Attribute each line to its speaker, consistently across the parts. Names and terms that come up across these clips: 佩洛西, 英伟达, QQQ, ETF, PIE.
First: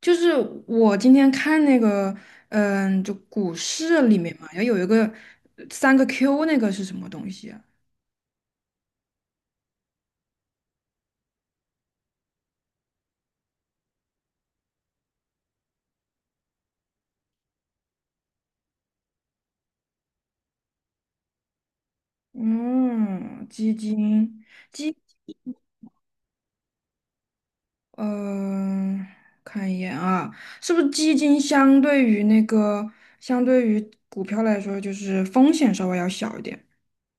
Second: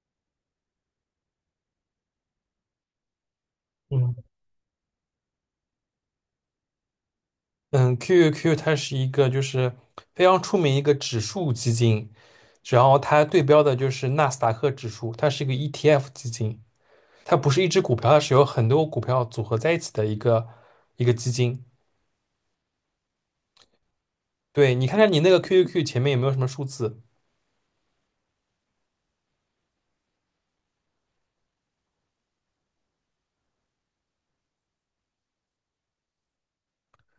Speaker 1: 就是我今天看那个，就股市里
Speaker 2: 嗯
Speaker 1: 面嘛，要有一个三个 Q，那个是什么东西啊？
Speaker 2: 嗯，QQQ 它是一个就是非常出名一个指数基金，然后它对标的就是纳斯达克指数，它是一个 ETF 基金，它不是一只股票，它是有很多股票组合在一起的一个基金。
Speaker 1: 嗯，基金，
Speaker 2: 对，你
Speaker 1: 基，
Speaker 2: 看看你那个 QQQ 前面有没有什么数字？
Speaker 1: 嗯、看一眼啊，是不是基金相对于股票来说，就是风险稍微要小一点，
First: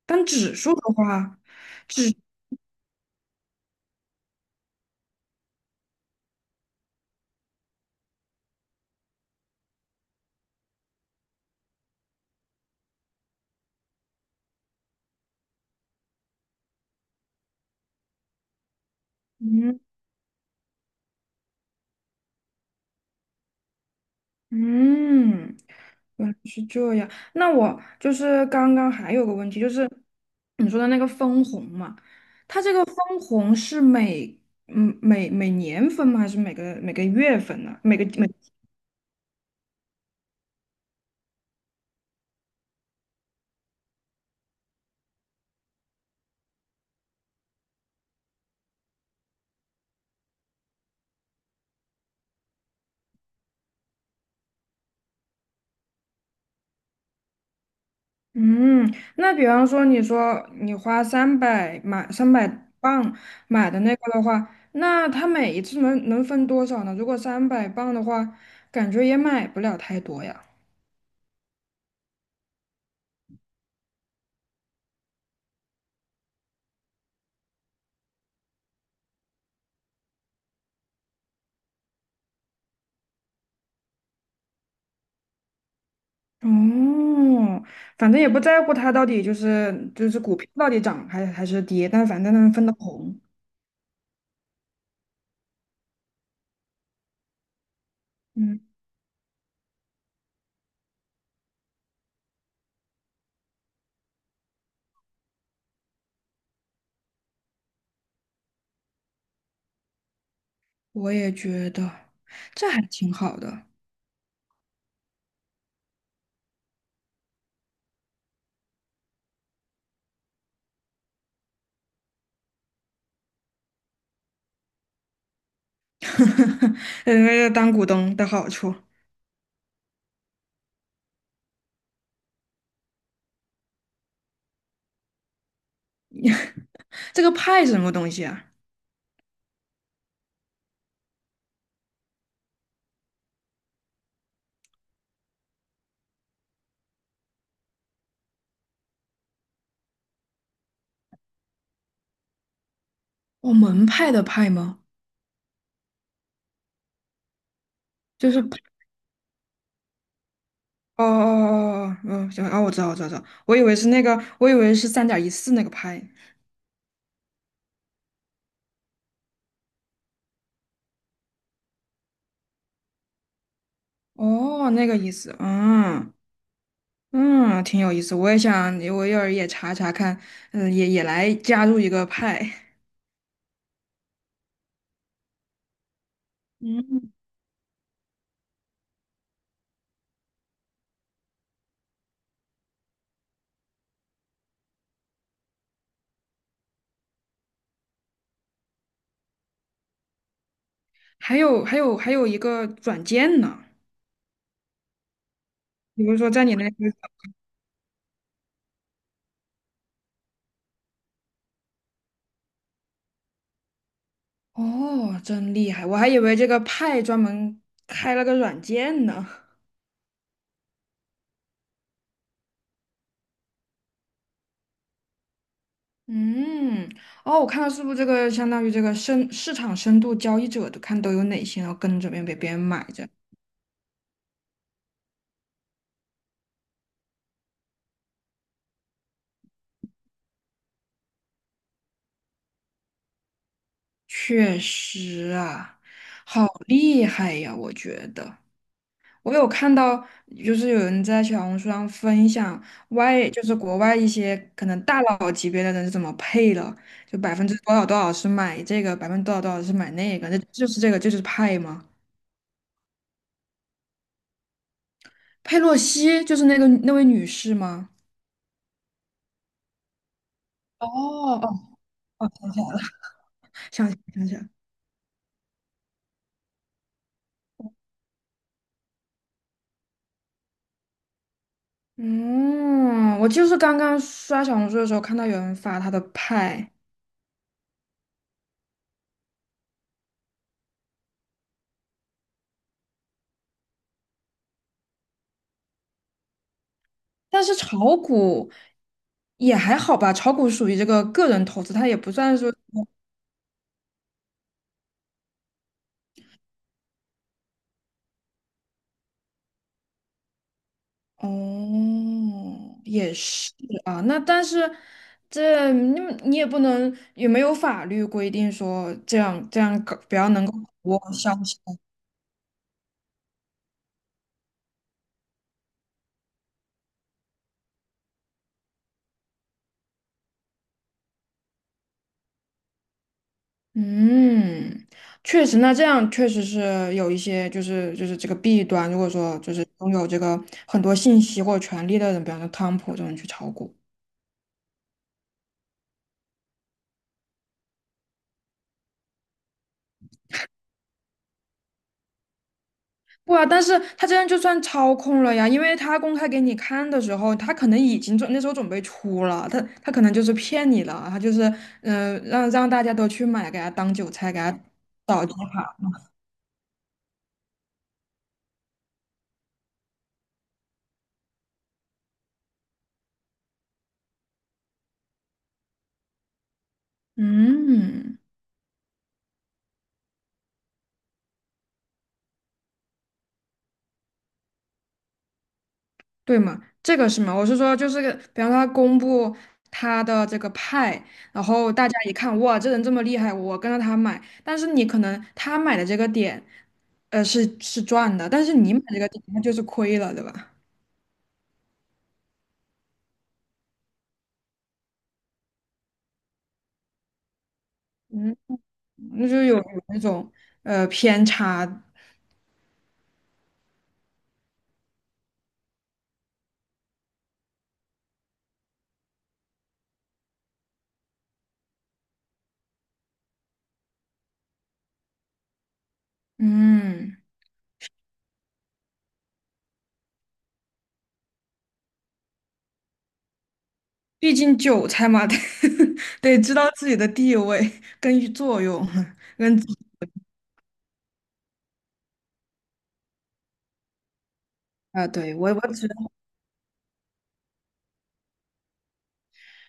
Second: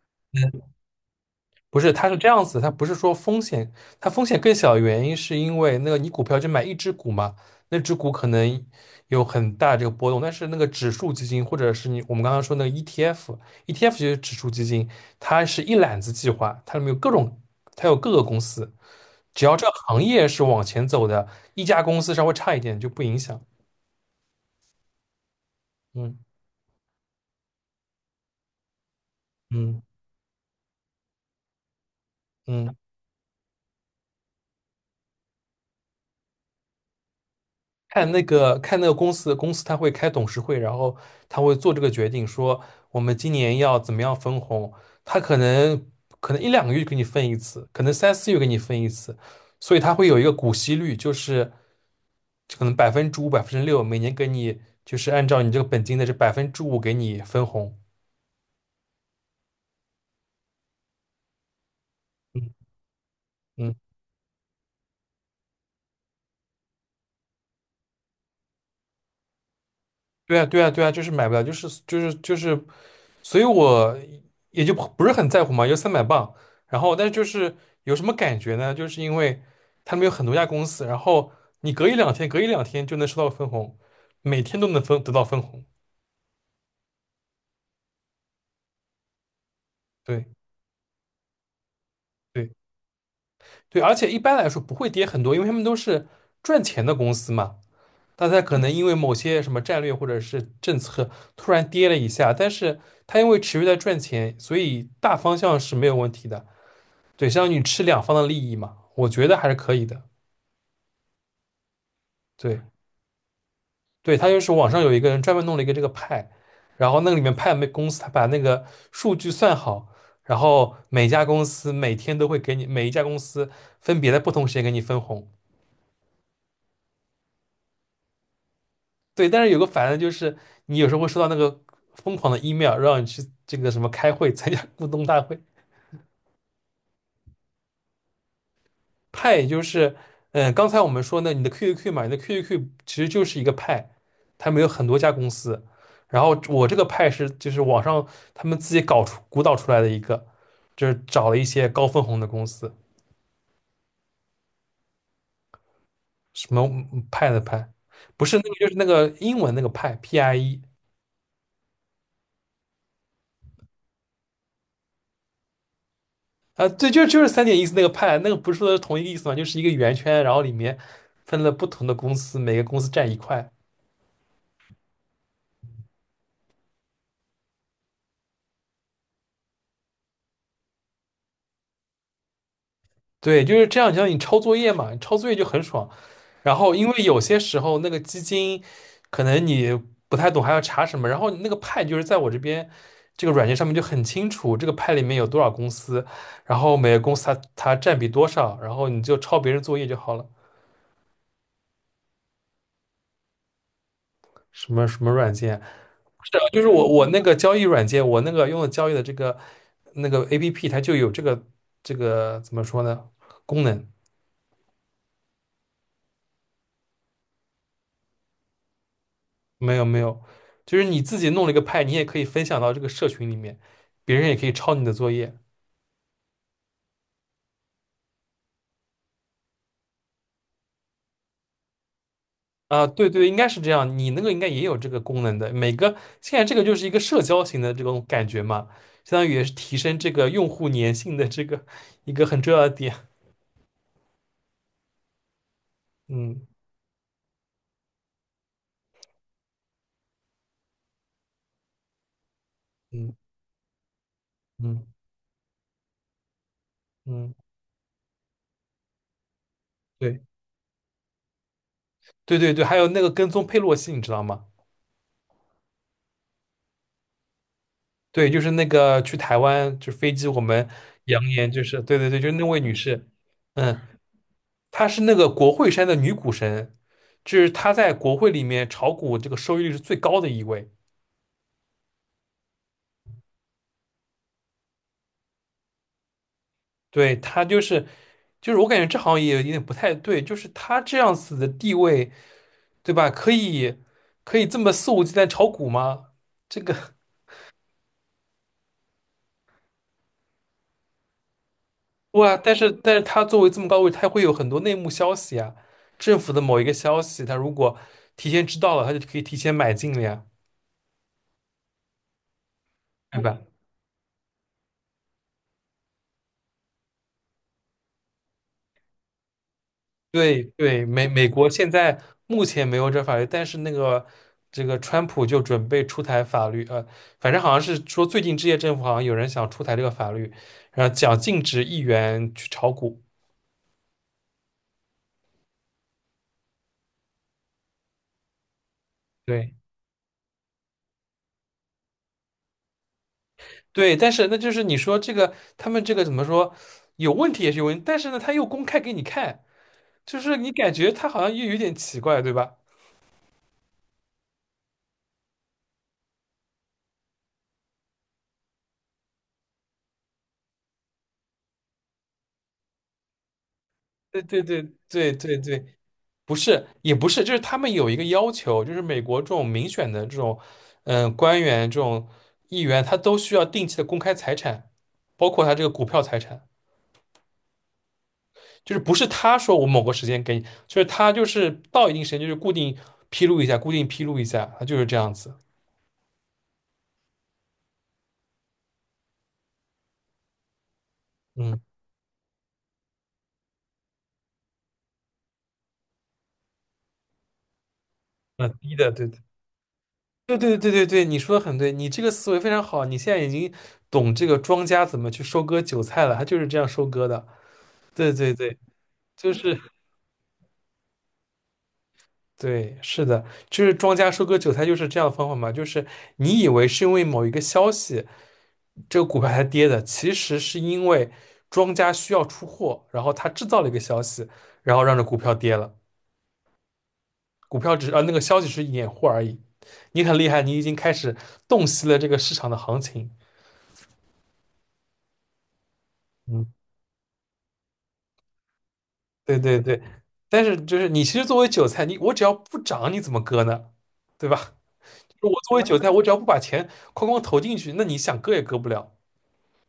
Speaker 1: 但指数的话，
Speaker 2: 不是，它
Speaker 1: 指，
Speaker 2: 是这样子，它不是说风险，它风险更小的原因是因为那个你股票就买一只股嘛，那只股可能有很大这个波动，但是那个指数基金或者是我们刚刚说那个 ETF，ETF 就是指数基金，它是一揽子计划，它里面有各种，它有各个公司，只要这个
Speaker 1: 嗯
Speaker 2: 行业是往前走的，一家公司稍微差一点就不影响。
Speaker 1: 嗯，
Speaker 2: 嗯
Speaker 1: 原来是这样。那我就是刚刚还有个问题，就
Speaker 2: 嗯
Speaker 1: 是你说的那个分红嘛，它这
Speaker 2: 嗯。
Speaker 1: 个分红是每嗯每每年分吗？还是每个月分呢？每个
Speaker 2: 看那
Speaker 1: 每
Speaker 2: 个看那个公司他会开董事会，然后他会做这个决定，说我们今年要怎么样分红。他可能一两个月给你分一次，可能三四月给你分一次，所以他会有一个股息率，就是可能百分之五、6%，每年给你就是按照你这个本金的这百分之五给你分红。
Speaker 1: 嗯，那比方说你说你花三百
Speaker 2: 嗯
Speaker 1: 磅买
Speaker 2: 嗯，
Speaker 1: 的那个的话，那它每一次能分多少呢？如果三百磅的话，感觉也买不了太多
Speaker 2: 对
Speaker 1: 呀。
Speaker 2: 啊对啊对啊，就是买不了，就是就是就是。所以我也就不是很在乎嘛，有300磅。然后，但是就是有什么感觉呢？就是因为他们有很多家公司，然后你隔一两天就能收到分红，每天都能分得到分红。
Speaker 1: 哦，反正也不在乎它到底就是
Speaker 2: 对
Speaker 1: 股票到底涨还是跌，但反正它
Speaker 2: 对
Speaker 1: 能分到红。
Speaker 2: 对，而且一般来说不会跌很多，因为他们都是赚钱的公司嘛。但它可
Speaker 1: 嗯，
Speaker 2: 能因为某些什么战略或者是政策突然跌了一下，但是他因为持续在赚钱，所以大方向是没有问题的。对，相当于你吃两方的利益嘛，我觉得还是可以的。
Speaker 1: 我也觉得
Speaker 2: 对。
Speaker 1: 这还挺好的，
Speaker 2: 对，他就是网上有一个人专门弄了一个这个派，然后那个里面派没公司，他把那个数据算好，然后每家公司每天都会给你每一家公司分别在不同时间给你分红。
Speaker 1: 当股东的好处。
Speaker 2: 对，但是有个烦的就是，你有时候会收到那个疯狂的 email,让你去这个什么开会参加 股东大会，
Speaker 1: 这个派是什么东西啊？
Speaker 2: 派就是，嗯，刚才我们说呢，你的 QQQ 嘛，你的 QQQ 其实就是一个派，他们有很多家公司，然后我这个派是就是网上他们自己鼓捣出来的一个，就是找了一些高分红的公司，
Speaker 1: 哦，门派的派吗？
Speaker 2: 什么派的派，不
Speaker 1: 就
Speaker 2: 是
Speaker 1: 是
Speaker 2: 那个
Speaker 1: 派
Speaker 2: 就是那个英文那个派 PIE
Speaker 1: 哦哦哦哦哦，行哦，我知道我知道知道，我以为是那个，我以为是3.14那个派。
Speaker 2: 啊，对，就是三点意思那个派，那个不是说同一个意思嘛，就是一个圆圈，然后里面分了不同的公司，每个公司占一块。
Speaker 1: 哦，那个意思，嗯，嗯，挺有意思，我也想，我一会儿也查查看，嗯，也来加入一个派。
Speaker 2: 对，就是这样，就像你抄作业嘛，抄作业就很爽。然后，因为
Speaker 1: 嗯，
Speaker 2: 有些时候那个基金，可能你不太懂还要查什么，然后那个派就是在我这边这个软件上面就很清楚，这个派里面有多少公司，然后每个公司它占比多少，然后你就抄别人作业就好了。
Speaker 1: 还有一个软件呢，
Speaker 2: 什么软件？
Speaker 1: 比如说
Speaker 2: 是啊
Speaker 1: 在你
Speaker 2: 就是
Speaker 1: 那个，
Speaker 2: 我那个交易软件，我那个用的交易的这个那个 APP,它就有这个怎么说呢功能。
Speaker 1: 哦，真厉害，我还以为这个派专门开了个软件呢。
Speaker 2: 没有没有，就是你自己弄了一个派，你也可以分享到这个社群里面，别人也可以抄你的作业
Speaker 1: 嗯，哦，我看到是不是这个相当于这个深市场深度交易者的看都有哪些，然后跟着别人被别人买
Speaker 2: 啊。
Speaker 1: 着，
Speaker 2: 对对，应该是这样，你那个应该也有这个功能的。每个现在这个就是一个社交型的这种感觉嘛，相当于也是提升这个用户粘性的这个一个很重要的点。
Speaker 1: 确实啊，好
Speaker 2: 嗯
Speaker 1: 厉害呀，我觉得。我有看到，就是有人在小红书上分享
Speaker 2: 嗯
Speaker 1: 就是国外一些可能
Speaker 2: 嗯
Speaker 1: 大佬级别的人是怎么配的，就
Speaker 2: 嗯，
Speaker 1: 百分之多少多少是买这个，百分之多少多少是买那
Speaker 2: 对
Speaker 1: 个，那就是这个，这就是派吗？
Speaker 2: 对对对，还有那个跟踪佩洛西，你知道吗？
Speaker 1: 佩洛西就是那位女士吗？
Speaker 2: 对，就是那个去台湾，就飞机我们
Speaker 1: 哦
Speaker 2: 扬言就
Speaker 1: 哦，
Speaker 2: 是对对对，就是那位女士，嗯。
Speaker 1: 想起来想起来，
Speaker 2: 她是那个国会山的女股神，就是她在国会里面炒股这个收益率是最高的一位。
Speaker 1: 嗯，我就是刚刚刷小红书的时候看到有人发她的派，
Speaker 2: 对，她就是，就是我感觉这好像也有点不太对，就是她这样子的地位，对吧？可以这么肆无忌惮炒股吗？这个，
Speaker 1: 但是炒股也还好吧，炒股属于这个个人投资，它也不
Speaker 2: 哇！
Speaker 1: 算说。
Speaker 2: 但是她作为这么高位，她会有很多内幕消息啊，政府的某一个消息，她如果提前知道了，她就可以提前买进了呀，
Speaker 1: 哦，也
Speaker 2: 对吧？
Speaker 1: 是啊。那但是这你你也不能，也没有法律规定说这样这样搞不要
Speaker 2: 对
Speaker 1: 能够
Speaker 2: 对，
Speaker 1: 我
Speaker 2: 美美
Speaker 1: 消
Speaker 2: 国
Speaker 1: 息。
Speaker 2: 现在目前没有这法律，但是那个这个川普就准备出台法律，反正好像是说最近这届政府好像有人想出台这个法律，然后讲禁止议员去炒股。
Speaker 1: 嗯，确实，那这样确实是有一些就是这个弊端。如果说就
Speaker 2: 对
Speaker 1: 是拥有这个很多信息或者权利的人，比方说汤普这种人去炒股。
Speaker 2: 对，但是那就是你说这个他们这个怎么说有问题也是有问题，但是呢他又公开给你看，就是你感觉他好像又有点奇怪，对吧？
Speaker 1: 不啊，但是他这样就算操控了呀，因为他公开给你看的时候，他可能已经那时候准备出了，他可能就是骗你了，他就是让大家都去买，给他当韭
Speaker 2: 对
Speaker 1: 菜，给
Speaker 2: 对
Speaker 1: 他
Speaker 2: 对对对对，不是，也不是，就是他们有一个要求，就是美国这种民选的这种，官员这种议员，他都需要定期的公开财产，包括他这个股票财产，
Speaker 1: 嗯，
Speaker 2: 就是不是他说我某个时间给你，就是他就是到一定时间就是固定披露一下，固定披露一下，他就是这样子。
Speaker 1: 对嘛，这个是嘛，我是说就是个比方说他公布他的这个派，然
Speaker 2: 嗯，
Speaker 1: 后大家一看哇，这人这么厉害，我跟着他买，但是你可能他买的这个点是赚的，但
Speaker 2: 很
Speaker 1: 是你
Speaker 2: 低
Speaker 1: 买
Speaker 2: 的，
Speaker 1: 这
Speaker 2: 对
Speaker 1: 个
Speaker 2: 对
Speaker 1: 点他就是亏了，对
Speaker 2: 对
Speaker 1: 吧？
Speaker 2: 对对对对，你说的很对，你这个思维非常好，你现在已经懂这个庄家怎么去收割韭菜了，他就是这样收割的。对对
Speaker 1: 嗯。
Speaker 2: 对，
Speaker 1: 那
Speaker 2: 就
Speaker 1: 就有
Speaker 2: 是。
Speaker 1: 有那种偏差。
Speaker 2: 对，是的，就是庄家收割韭菜就是这样的方法嘛，就是你以为是因为某一个消息，这个股票才跌的，其实是因为庄家需要出货，然后他制造了一个消息，然后让这股票跌了，
Speaker 1: 嗯，
Speaker 2: 股票只是那个消息是掩护而已。你很厉害，你已经开始洞悉了这个市场的行情。
Speaker 1: 毕竟韭菜嘛，得 得
Speaker 2: 嗯，
Speaker 1: 知道自己的地位跟作用，
Speaker 2: 对
Speaker 1: 跟
Speaker 2: 对
Speaker 1: 自己
Speaker 2: 对，但是就是你其实作为韭菜，我只要不涨，你怎么割呢？对吧？
Speaker 1: 啊，
Speaker 2: 我
Speaker 1: 对，我
Speaker 2: 作为
Speaker 1: 我
Speaker 2: 韭菜，我只要不把钱哐哐投进去，那你想割也割不了。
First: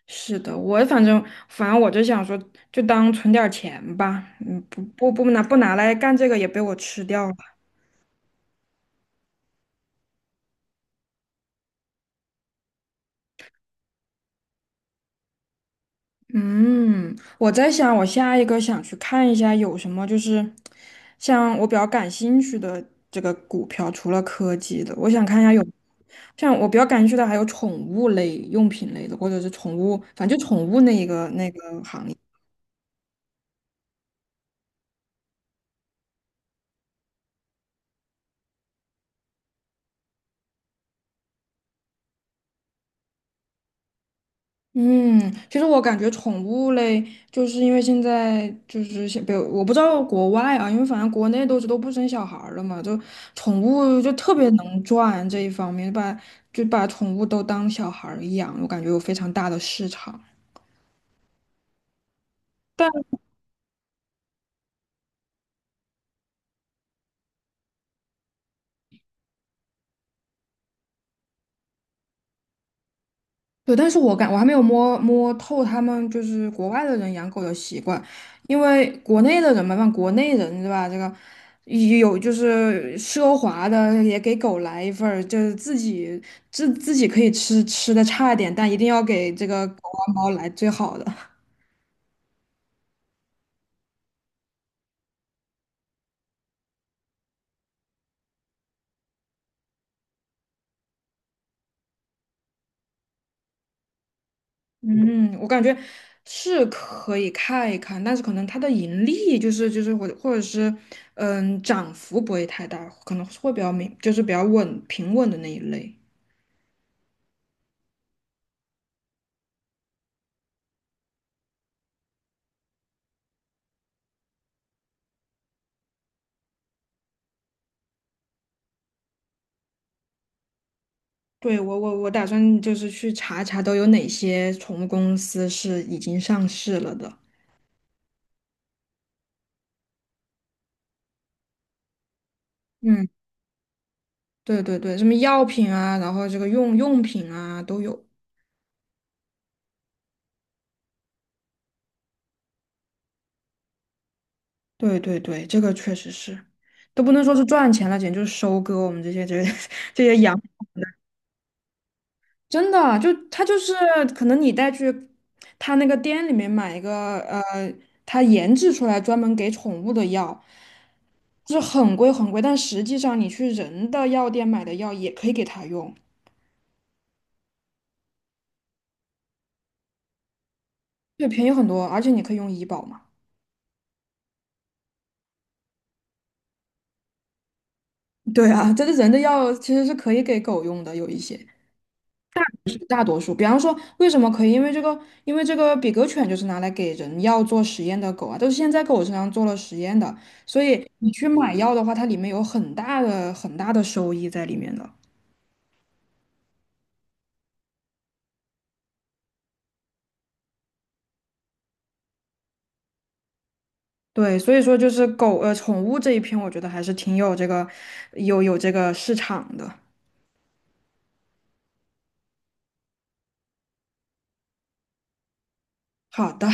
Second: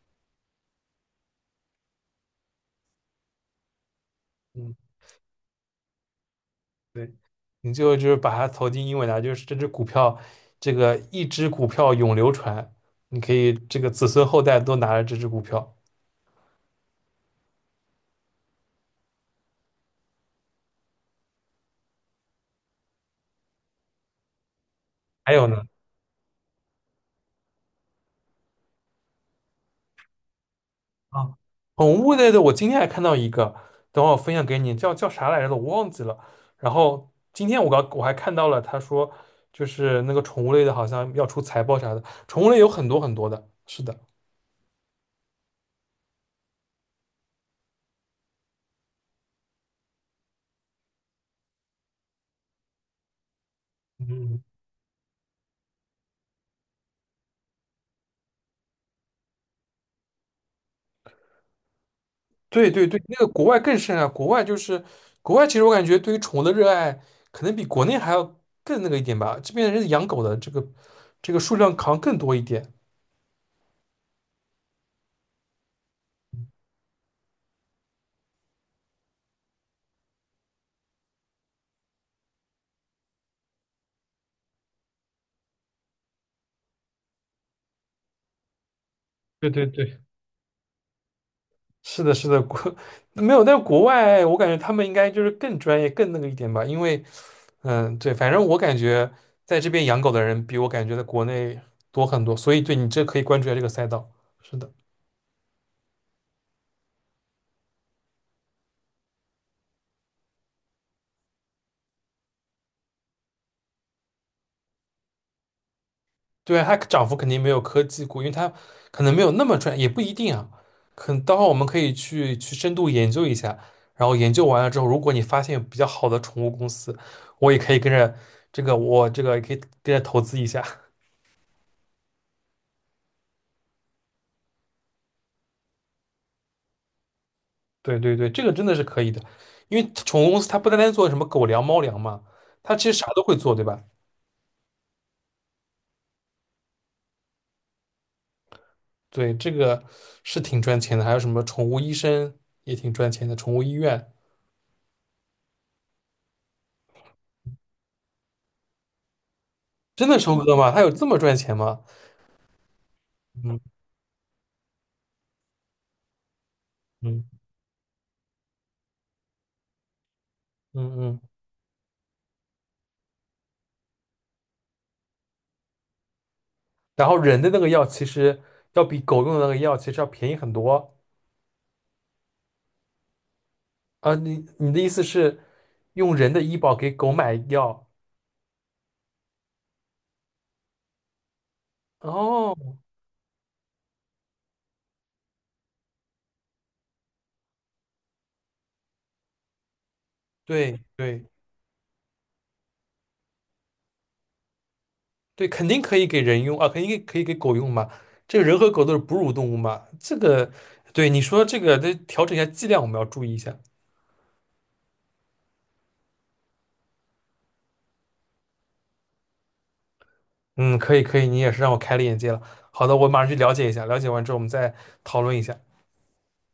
Speaker 1: 是的，我反正我就想说，就当存点儿钱吧，
Speaker 2: 嗯。
Speaker 1: 不拿来干这个也被我吃掉了。
Speaker 2: 你最后就是把它投进英伟达，就是这只股票，这个一只股票永流传，你可以这个子孙后代都拿着这只股票。
Speaker 1: 嗯，我在想，我下一个想去看一下有什么，就是像我比较感兴趣的这个股票，除了科技的，我想
Speaker 2: 还
Speaker 1: 看一
Speaker 2: 有
Speaker 1: 下
Speaker 2: 呢，
Speaker 1: 有像我比较感兴趣的还有宠物类、用品类的，或者是宠物，反正就宠物那一个
Speaker 2: 啊，
Speaker 1: 那个
Speaker 2: 宠
Speaker 1: 行
Speaker 2: 物
Speaker 1: 业。
Speaker 2: 类的，我今天还看到一个，等会儿我分享给你，叫啥来着的我忘记了。然后今天我还看到了，他说就是那个宠物类的，好像要出财报啥的，宠物类有很多很多的，是的，
Speaker 1: 嗯，其实我感觉宠物类，就是因为现在就是像，比如我不知道国外啊，因为反正国内都不生小孩儿了嘛，就宠物
Speaker 2: 嗯
Speaker 1: 就特
Speaker 2: 嗯。
Speaker 1: 别能赚这一方面，把就把宠物都当小孩儿养，我感觉有非常大的市场。
Speaker 2: 对对对，那个国外更甚啊，国外，其实我感觉对于宠物的热爱可能比国内还要更那个一点吧。这边人养狗的这个数量好像更多一点。
Speaker 1: 对，但是我还没有摸摸透他们就是国外的人养狗的习惯，因为国内的人嘛，像国内人对吧？这个也有就是奢华的，也给狗来一份儿，就是自己可以吃的差一点，但一定要给这
Speaker 2: 对对
Speaker 1: 个狗
Speaker 2: 对，
Speaker 1: 啊猫来最好的。
Speaker 2: 是的，是的，没有，但是国外我感觉他们应该就是更专业、更那个一点吧。因为对，反正我感觉在这边养狗的人比我感觉在国内多很多，所以对你这可以关注一下这个赛道。是的。
Speaker 1: 嗯，我感觉是可以看一看，但是可能它的盈利就是或者是涨幅不会太大，可能会比较明就是比较稳平稳的那一类。
Speaker 2: 对，它涨幅肯定没有科技股，因为它可能没有那么赚，也不一定啊。可能待会儿我们可以去深度研究一下，然后研究完了之后，如果你发现有比较好的宠物公司，我也可以跟着这个，我这个也可以跟着投资一下。
Speaker 1: 对，我打算就是去查一查都有哪些宠物公司是已经上市了的。
Speaker 2: 对对对，这个真的是可以的，因为宠物公司它不单单做什么狗粮、猫粮嘛，它其实啥
Speaker 1: 嗯，
Speaker 2: 都会做，对吧？
Speaker 1: 对对对，什么药品啊，然后这个用品啊都有。
Speaker 2: 对，这个是挺赚钱的，还有什么宠物医生也挺赚钱的，宠物医院
Speaker 1: 对对对，这个确实是，都不能说是赚钱了，简直就是收割我们这些这 这
Speaker 2: 真
Speaker 1: 些
Speaker 2: 的收
Speaker 1: 养。
Speaker 2: 割吗？它有这么赚钱吗？
Speaker 1: 真的，就它
Speaker 2: 嗯
Speaker 1: 就是可能你带去它那个店里面买一个
Speaker 2: 嗯
Speaker 1: 它研制出来专门给宠物的药，
Speaker 2: 嗯嗯。
Speaker 1: 就是很贵很贵，但实际上你去人的药店买的药也可以给它用，
Speaker 2: 然后人的那个药其实要比狗用的那个药其实要便宜很多
Speaker 1: 对，便宜很多，而且你可以用医保嘛。
Speaker 2: 啊。你的意思是用人的医保给狗买药？
Speaker 1: 对啊，这个人的药其实是可以给狗用的，有一些。
Speaker 2: 哦，
Speaker 1: 大多数，比方说，为什么可以？因为这个比格犬就是拿来给人药做实验的狗啊，都是现在狗身上做了实验的，所
Speaker 2: 对
Speaker 1: 以你
Speaker 2: 对
Speaker 1: 去买药的话，它里面有很大的很大的收益在里面的。
Speaker 2: 对，肯定可以给人用啊，肯定可以给狗用嘛。这个人和狗都是哺乳动物嘛，这个对你说这个得调整一下剂量，我们要注意一下。
Speaker 1: 对，所以说就是狗，宠物这一篇，我觉得还是挺有这个市场的。
Speaker 2: 嗯，可以可以，你也是让我开了眼界了。好的，我马上去了解一下，了解完之后我们再讨论一下。
Speaker 1: 好的。